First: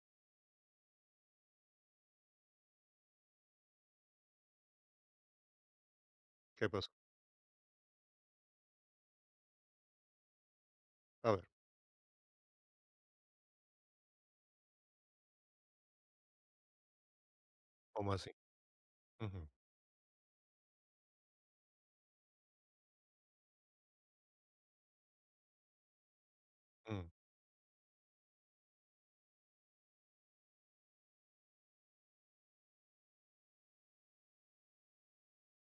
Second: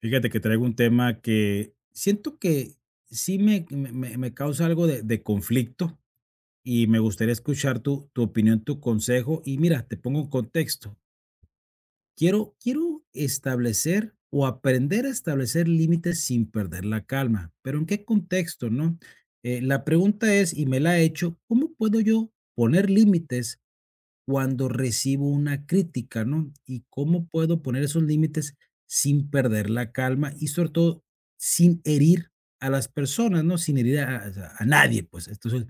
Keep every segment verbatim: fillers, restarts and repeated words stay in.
Fíjate que traigo un tema que siento que sí me, me- me- me causa algo de, de conflicto ¿Qué y pasó? me gustaría escuchar tu, tu opinión, tu consejo. Y mira, te pongo en contexto. A ver, Quiero, quiero establecer o aprender a establecer límites sin perder la calma, pero ¿en qué ¿cómo así? contexto, no? Ujú, Eh, la pregunta es, y me la he hecho, ¿cómo puedo yo poner límites cuando recibo una crítica, no? Y mm, cómo puedo poner esos límites sin perder la calma y sobre todo sin herir a las personas, ¿no? Sin herir a, a- a nadie, pues. Entonces,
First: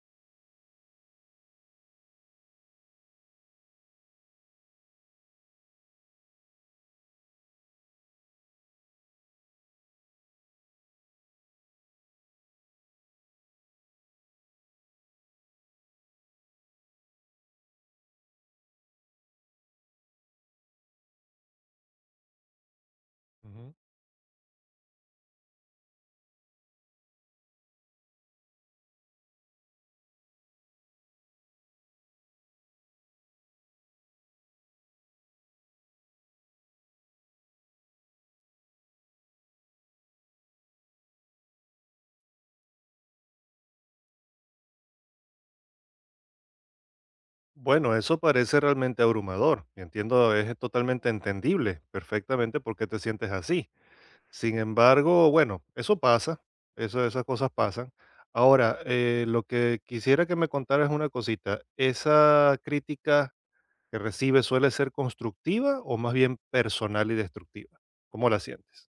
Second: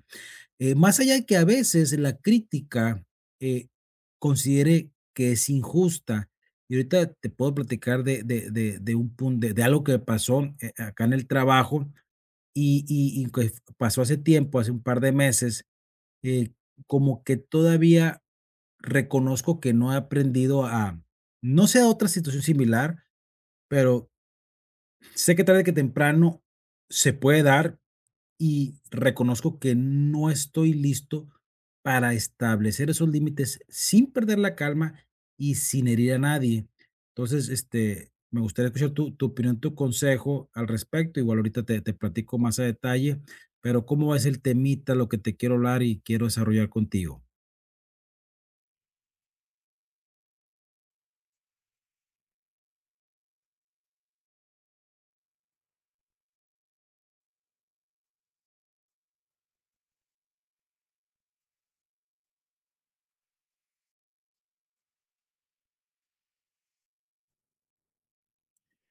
eh, más allá de que a veces la crítica eh, considere que es injusta. Y ahorita te puedo platicar de, de, de, de un punto, de, de algo que pasó eh, acá en el trabajo y, y, y que pasó hace tiempo, hace un par de meses, eh, como que todavía reconozco que no he aprendido a, no sea otra situación similar, ujú. pero sé que tarde que temprano se puede dar y reconozco que no estoy listo para establecer esos límites sin perder la calma y sin herir a nadie. Entonces, este, me gustaría escuchar tu, tu opinión, tu consejo al respecto. Igual ahorita te, te platico más a detalle, pero ¿cómo es el temita, lo que te quiero hablar y quiero desarrollar contigo? Bueno, eso parece realmente abrumador. y Entiendo, es totalmente entendible perfectamente por qué te sientes así. Sin embargo, bueno, eso pasa, eso, esas cosas pasan. Ahora, eh, lo que quisiera que me contaras es una cosita. ¿Esa crítica que recibes suele ser constructiva o más bien personal y destructiva? ¿Cómo la sientes?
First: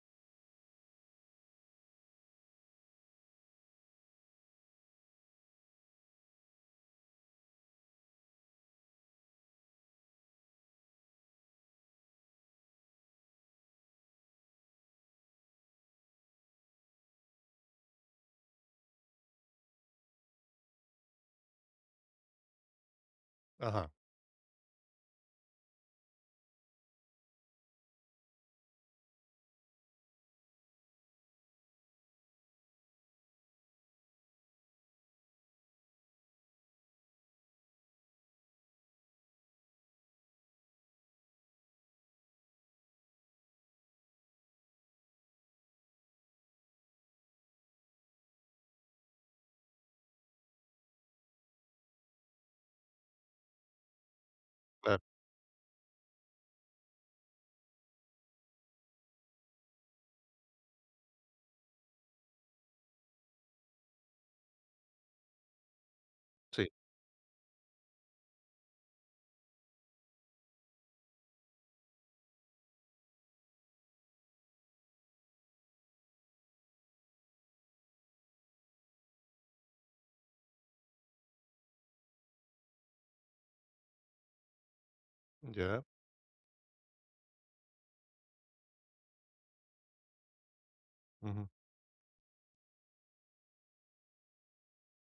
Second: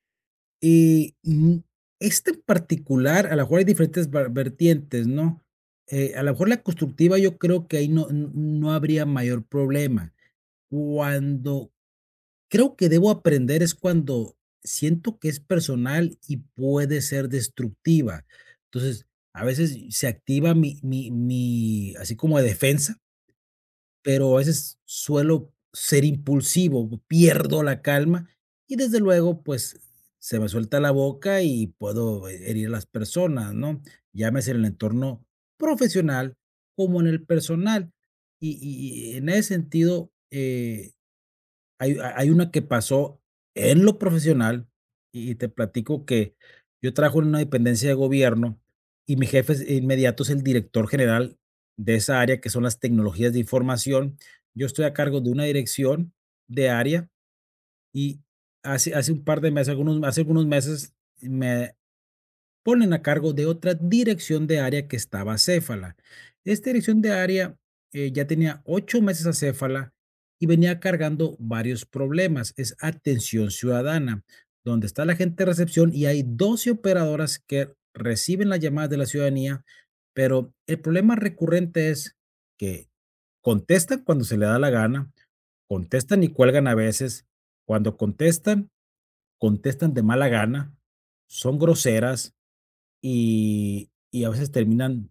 Y, mm, este en particular, a lo mejor hay diferentes var vertientes, ¿no? Eh, a lo mejor la constructiva, yo creo que ahí no n no habría mayor problema. Cuando creo que debo aprender es cuando siento que es personal y puede ser destructiva. Entonces, a veces se activa mi mi mi así como defensa, Ajá, pero a veces suelo ser impulsivo, pierdo la calma y desde luego, pues se me suelta la boca y puedo eh, herir a las personas, ¿no? Llámese en el entorno profesional como en el personal. Y, y- y en ese sentido, eh, hay hay una que pasó en lo profesional, y y te platico que yo trabajo en una dependencia de gobierno, y mi jefe es inmediato es el director general de esa área, que son las tecnologías de información. Yo estoy a claro, cargo de una dirección de área, y hace hace un par de meses, algunos hace algunos meses me ponen a cargo de otra dirección de área que estaba acéfala. Esta sí, dirección de área eh, ya tenía ocho meses acéfala y venía cargando varios problemas. Es atención ciudadana, donde está la gente de recepción y hay doce operadoras que reciben las llamadas de la ciudadanía, pero el problema recurrente es que contestan cuando se le da la gana, ya. contestan y cuelgan a veces. Cuando contestan, contestan de mala gana, Ujú. son groseras, y y a veces terminan,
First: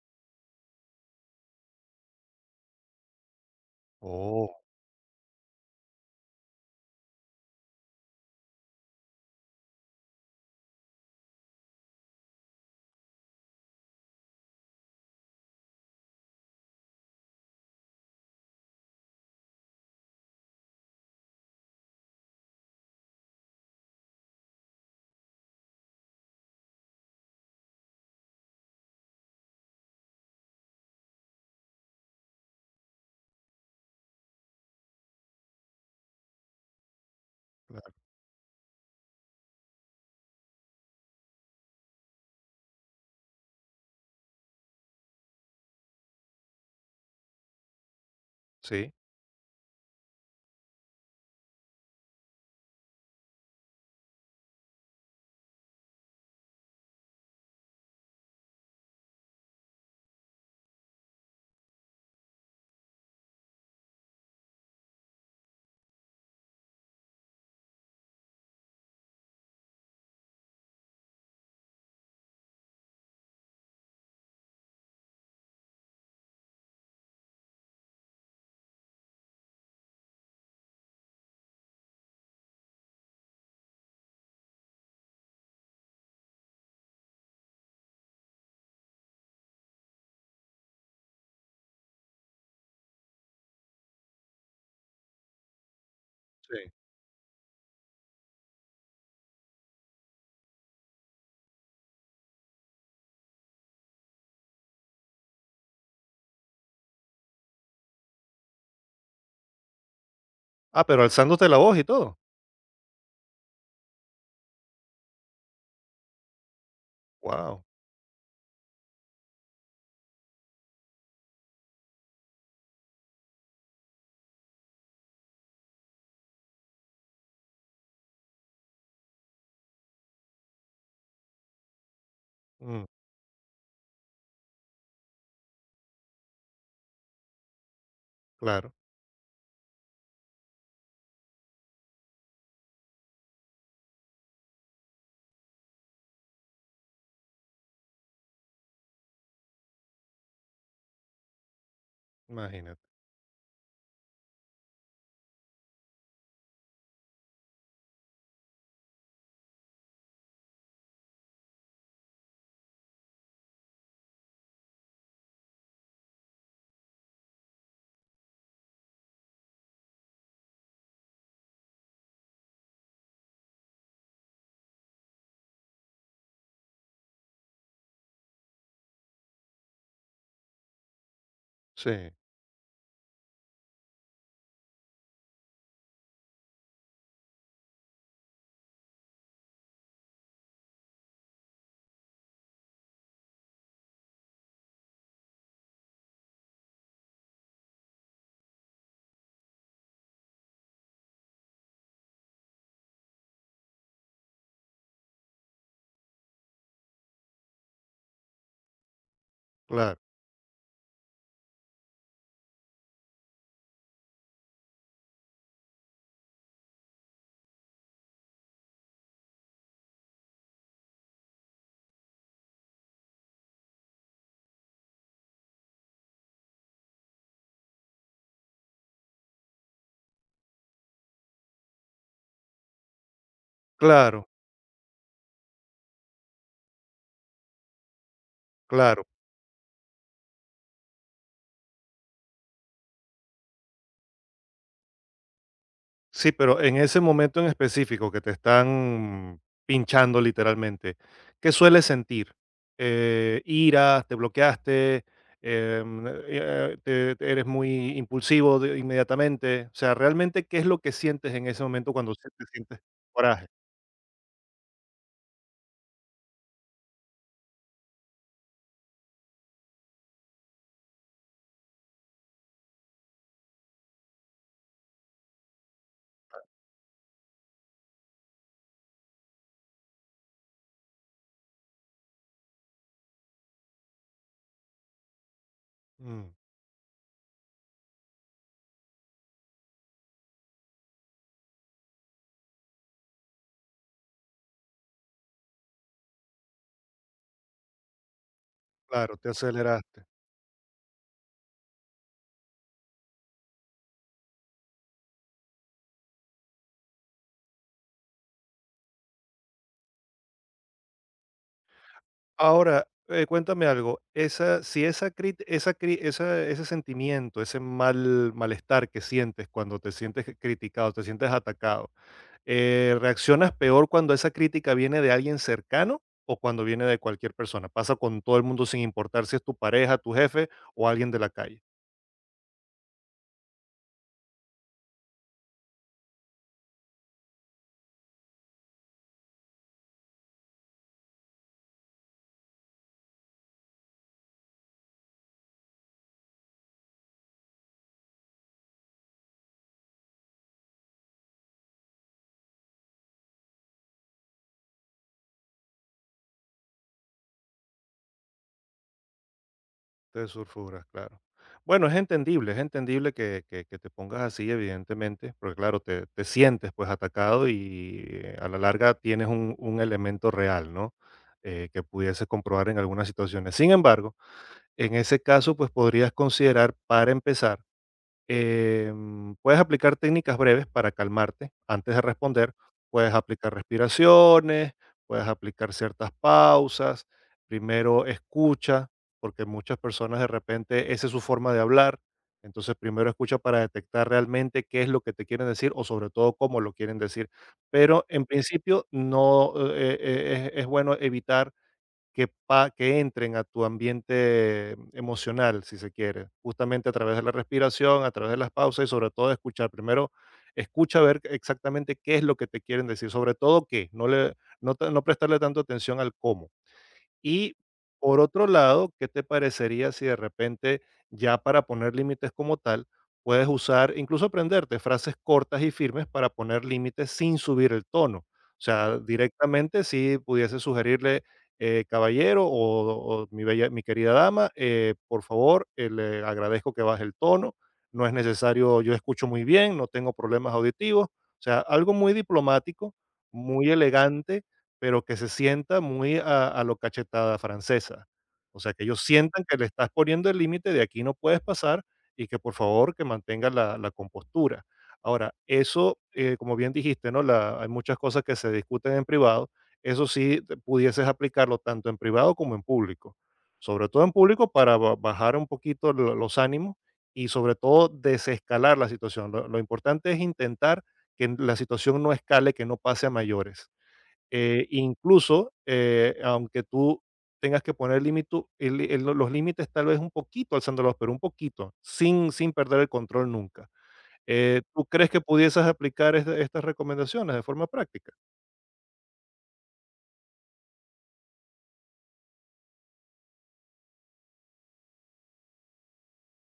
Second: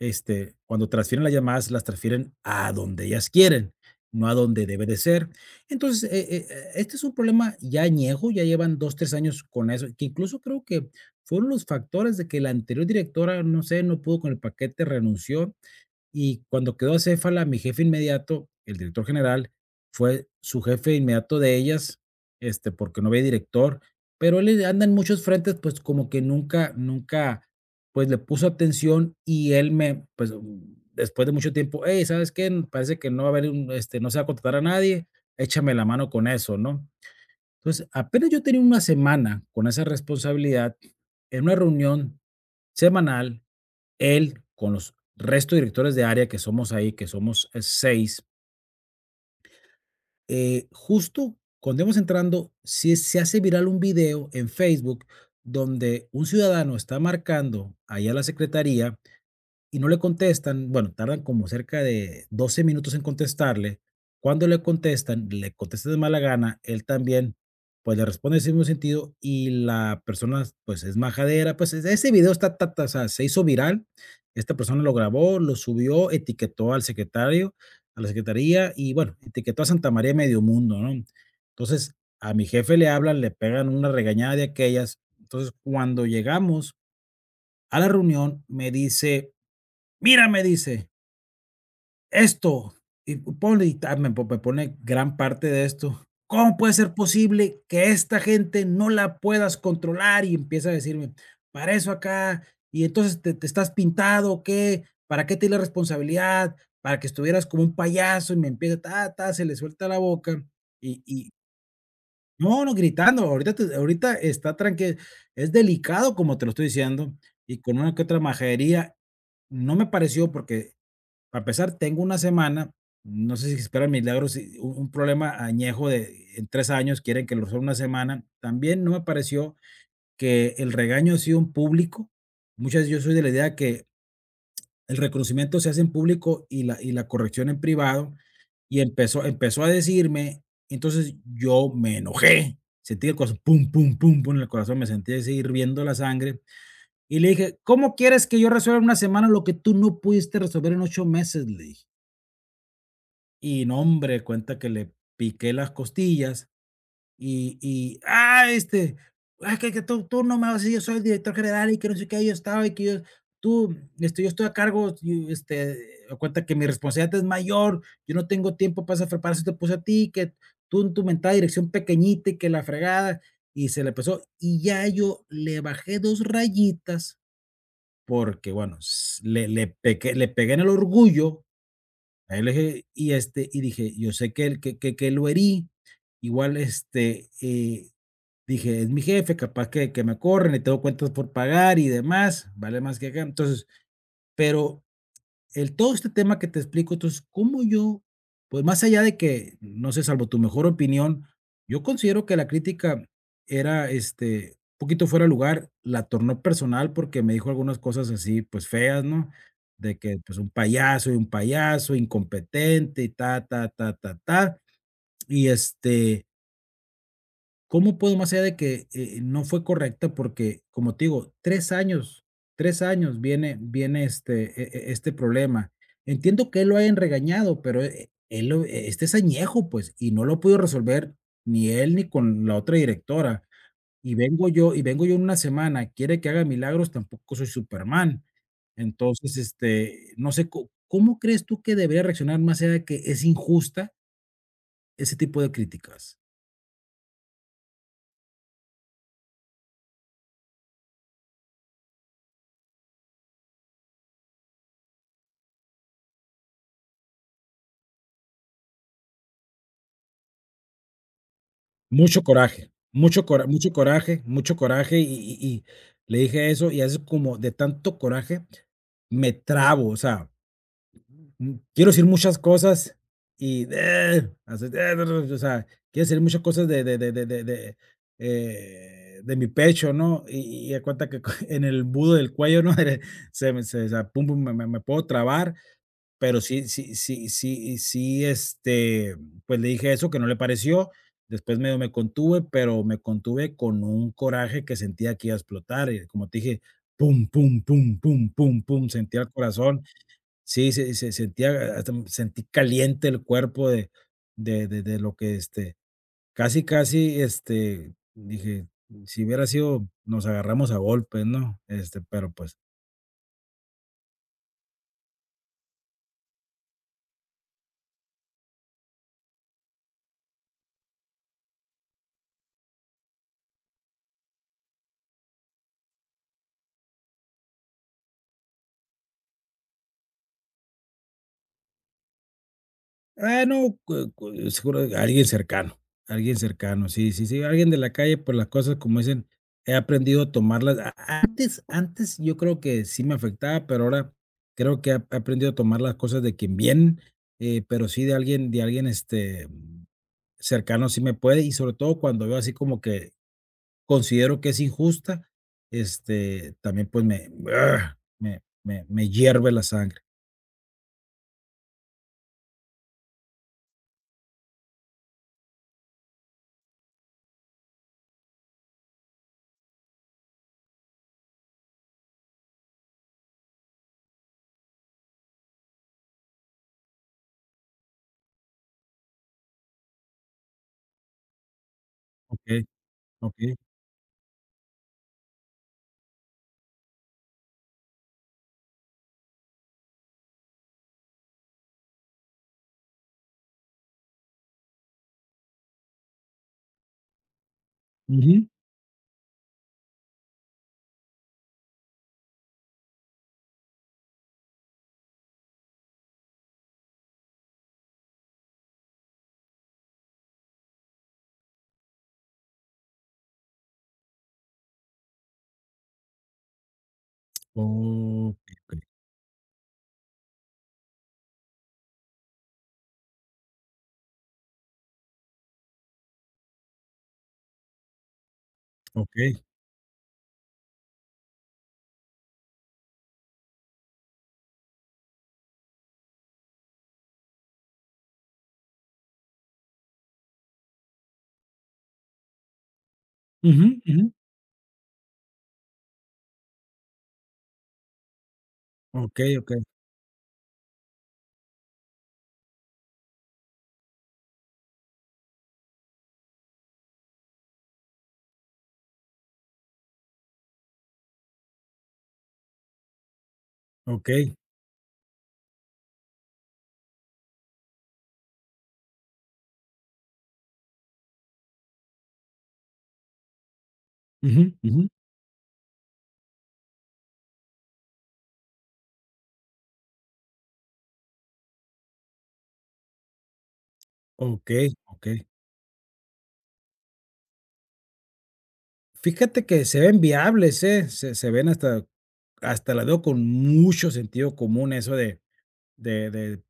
este, cuando transfieren las llamadas, las transfieren a donde ellas quieren, no a Oh, donde debe de ser. Entonces, e e e este es un problema ya añejo, ya llevan dos tres años con eso, que incluso creo que fueron los factores de que la anterior directora, no sé, no pudo con el paquete, renunció. Y cuando quedó acéfala, mi jefe inmediato, el director general, fue su jefe inmediato de ellas, este, porque no había director, pero él anda en muchos frentes, pues, como que nunca nunca, pues, le puso atención y él me, pues, mm, después de mucho tiempo: "Hey, ¿sabes qué? N- Parece que no va a haber un, este, no se va a contratar a nadie, échame la mano con eso", ¿no? Entonces, claro, apenas yo tenía una semana con esa responsabilidad, en una reunión semanal él, con los resto de directores de área que somos ahí, que somos, eh, seis, sí, eh, justo cuando íbamos entrando, si se hace viral un video en Facebook donde un ciudadano está marcando allá a la secretaría y no le contestan, bueno, tardan como cerca de doce minutos en contestarle. Cuando le contestan, le contestan de mala gana, él también, pues le responde en ese mismo sentido y la persona, pues es majadera, pues es- ese video está, ta- ta- o sea, se hizo viral, esta persona lo grabó, lo subió, etiquetó al secretario, a la secretaría y bueno, etiquetó a Santa María Medio Mundo, ¿no? Entonces, a mi jefe le hablan, le pegan una regañada de aquellas. Entonces, cuando llegamos a la reunión, me dice, mira, me dice, esto, y ponle, y ta- me, po- me pone gran parte de esto. ¿Cómo puede sí. ser posible que esta gente no la puedas controlar? Y empieza a decirme, para eso acá, y entonces te, te estás pintado, o ¿qué? ¿Para qué te di la responsabilidad? Para que estuvieras como un payaso y me empieza, ta, ta, se le suelta la boca. Ah, Y, ¿pero y alzándote la voz y todo? no, no, gritando, ahorita, te- ahorita está tranquilo, es delicado como te lo estoy diciendo, y Wow. con una que otra majadería, no me pareció porque para empezar, tengo una semana, no sé si esperan milagros, y un un problema añejo de en tres años, quieren que lo resuelva en una semana. También no me pareció que el regaño ha sido en público. Muchas veces yo soy de la idea que el reconocimiento se hace en público y la y la corrección en privado, Claro, y empezó empezó a decirme, entonces yo me enojé, sentí el corazón pum, pum, pum, pum, en el corazón, me sentí así hirviendo la sangre, y le dije: "¿Cómo quieres que yo resuelva en una semana lo que tú no pudiste resolver en ocho meses?", le dije. imagínate. Y no, hombre, cuenta que le piqué las costillas y y, ah, este, ah, que que tú tú no me vas a decir, yo soy el director general y que no sé qué, yo estaba y que yo tú, este, yo estoy a cargo, y, este, haz cuenta que mi responsabilidad es mayor, yo no tengo tiempo para esa para eso te puse a ti, que tú en tu mentada dirección pequeñita y que la fregada, y se le empezó. Y ya yo le bajé dos rayitas porque, bueno, s le le pequé le pegué en el orgullo. Sí, Ahí le dije y, este, y dije: "Yo sé que él que que que lo herí, igual, este, eh", dije: "Es mi jefe, capaz que que me corren, le tengo cuentas por pagar y demás, vale más que acá". Entonces, pero el todo este tema que te explico, entonces, ¿cómo yo? Pues más allá de que, no sé, salvo tu mejor opinión, yo considero que la crítica era, este, un poquito fuera de lugar, la tornó personal porque me dijo algunas cosas así, pues feas, ¿no? De claro, que, pues, un payaso y un payaso, incompetente y ta, ta, ta, ta, ta. Y este, ¿cómo puedo, más allá de que, eh, no fue correcta? Porque, como te digo, tres años, tres años viene viene, este, e e este problema. Entiendo que él lo hayan regañado, pero, eh, él lo eh, este es añejo, pues, y no lo pudo resolver ni él ni con la otra directora. Y claro, vengo yo y vengo yo en una semana, quiere que haga milagros, tampoco soy Superman. claro. Entonces, este, no sé, ¿có ¿cómo crees tú que debería reaccionar más allá de que es injusta ese tipo de críticas? Sí, pero en ese momento en específico que te están pinchando literalmente, ¿qué sueles sentir? Eh, ¿ira? ¿Te bloqueaste? Em, eh, te- te- ¿eres muy impulsivo de- inmediatamente? O sea, ¿realmente qué es lo que sientes en ese momento cuando Mucho se- te coraje, sientes mucho cora coraje? mucho coraje, mucho coraje, y y y le dije eso, y hace como de tanto coraje me trabo, o sea, mm, quiero decir muchas cosas y eh, así, eh, no, no, no, o sea, quiero decir muchas cosas de de de de de de, eh, de mi pecho, ¿no? Y y haz de cuenta que en el embudo del cuello, ¿no? Se me se, o sea, pum, pum, me me me puedo trabar Mm, pero sí sí sí sí sí, este, pues, le dije eso, que no le pareció. Después medio me contuve, pero me contuve con un coraje que sentía que iba a explotar, y como te dije, pum, pum, pum, pum, pum, pum, claro, sentía te el corazón. aceleraste. Sí, se se sentía hasta me sentí caliente el cuerpo de de de de lo que, este, casi casi, este, dije, si hubiera sido nos agarramos a golpes, ¿no? Este, pero, pues Ahora, eh, cuéntame algo, esa, si esa crit- esa cri- esa- ese sentimiento, ese mal, malestar que sientes cuando te sientes criticado, te sientes atacado, eh, ¿reaccionas peor cuando esa crítica viene de alguien cercano o cuando viene de cualquier persona? ¿Pasa con todo el mundo sin importar si es tu pareja, tu jefe o alguien de la calle? ah, no, cu cu seguro alguien cercano, alguien cercano, sí, sí, sí, alguien de la calle, pues, las cosas, como dicen, he aprendido a tomarlas. A antes antes yo creo que sí me afectaba, pero ahora creo que he a aprendido a tomar las cosas de quien vienen, eh, pero sí de alguien de alguien, este, mm, cercano sí me puede, y sobre todo cuando veo así como que considero que es injusta, este, también, pues, me ah, me me me hierve la sangre. Te sulfuras, claro. Bueno, es entendible, es entendible que, que- que te pongas así, evidentemente, porque claro, te, te sientes pues atacado y eh, a la larga tienes un, un elemento real, ¿no? Eh, que pudieses comprobar en algunas situaciones. Sin embargo, en ese caso, pues podrías considerar para empezar. Em, puedes aplicar técnicas breves para calmarte antes de responder. Okey, Puedes aplicar okey. respiraciones, puedes aplicar ciertas pausas. Primero escucha, porque muchas personas de repente esa es su forma de hablar. Entonces primero escucha para detectar realmente qué es lo que te quieren decir o sobre todo cómo lo quieren decir. Pero en Ujú. principio no eh, eh, es es bueno evitar que, pa- que entren a tu ambiente emocional, si se quiere, justamente a través de la respiración, a través de las pausas y sobre todo de escuchar. Primero, escucha a ver exactamente qué es lo que te quieren decir, sobre todo qué, no, le, no, ta- no prestarle tanto atención al cómo. Y por otro Okey, okey. lado, ¿qué te parecería si de repente, ya para poner límites como tal, puedes usar, incluso aprenderte frases cortas y firmes para poner límites sin subir el tono? O sea, Okey. directamente si pudiese sugerirle, eh, caballero o, o mi, bella- mi querida dama, eh, por favor, eh, le agradezco que baje el tono, no es necesario, yo escucho muy bien, no tengo problemas auditivos, o sea, algo muy diplomático, Ujú, muy ujú. elegante pero que se sienta muy a a lo cachetada francesa. O sea, que ellos Okey, sientan que okey, le estás poniendo el límite, de aquí no puedes pasar y que por favor que mantengas la la compostura. Ahora, eso, eh, como bien dijiste, ¿no? La Hay muchas cosas que se discuten en privado. Eso sí, te pudieses aplicarlo tanto en privado como en público. Sobre todo en okey. público para ba bajar un poquito lo los ánimos y sobre todo desescalar la situación. Lo lo importante es intentar que la situación no escale, que no pase a mayores. Ujú, Eh, ujú. Incluso, eh, aunque tú tengas que poner límite, el el los límites tal vez un poquito alzándolos, pero un poquito, sin sin perder el control nunca. Eh, Okey, ¿tú crees okey. que pudieses aplicar esta estas recomendaciones de forma práctica? Fíjate que se ven viables, ¿eh? Se se ven hasta hasta la veo con mucho sentido común eso de de de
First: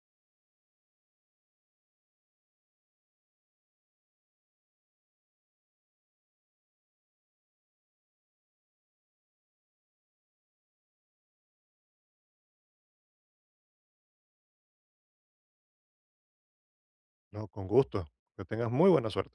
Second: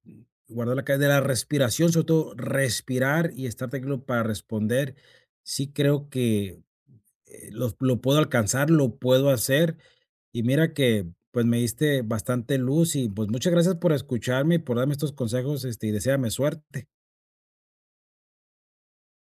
guardar la ca de la respiración, sobre todo respirar y estar tranquilo para responder. Sí creo que, eh, los lo puedo alcanzar, lo puedo hacer. Y mira que, pues, me diste bastante luz y, pues, muchas gracias por escucharme y por darme estos consejos, este, y deséame suerte. No, con gusto. Que tengas muy buena suerte.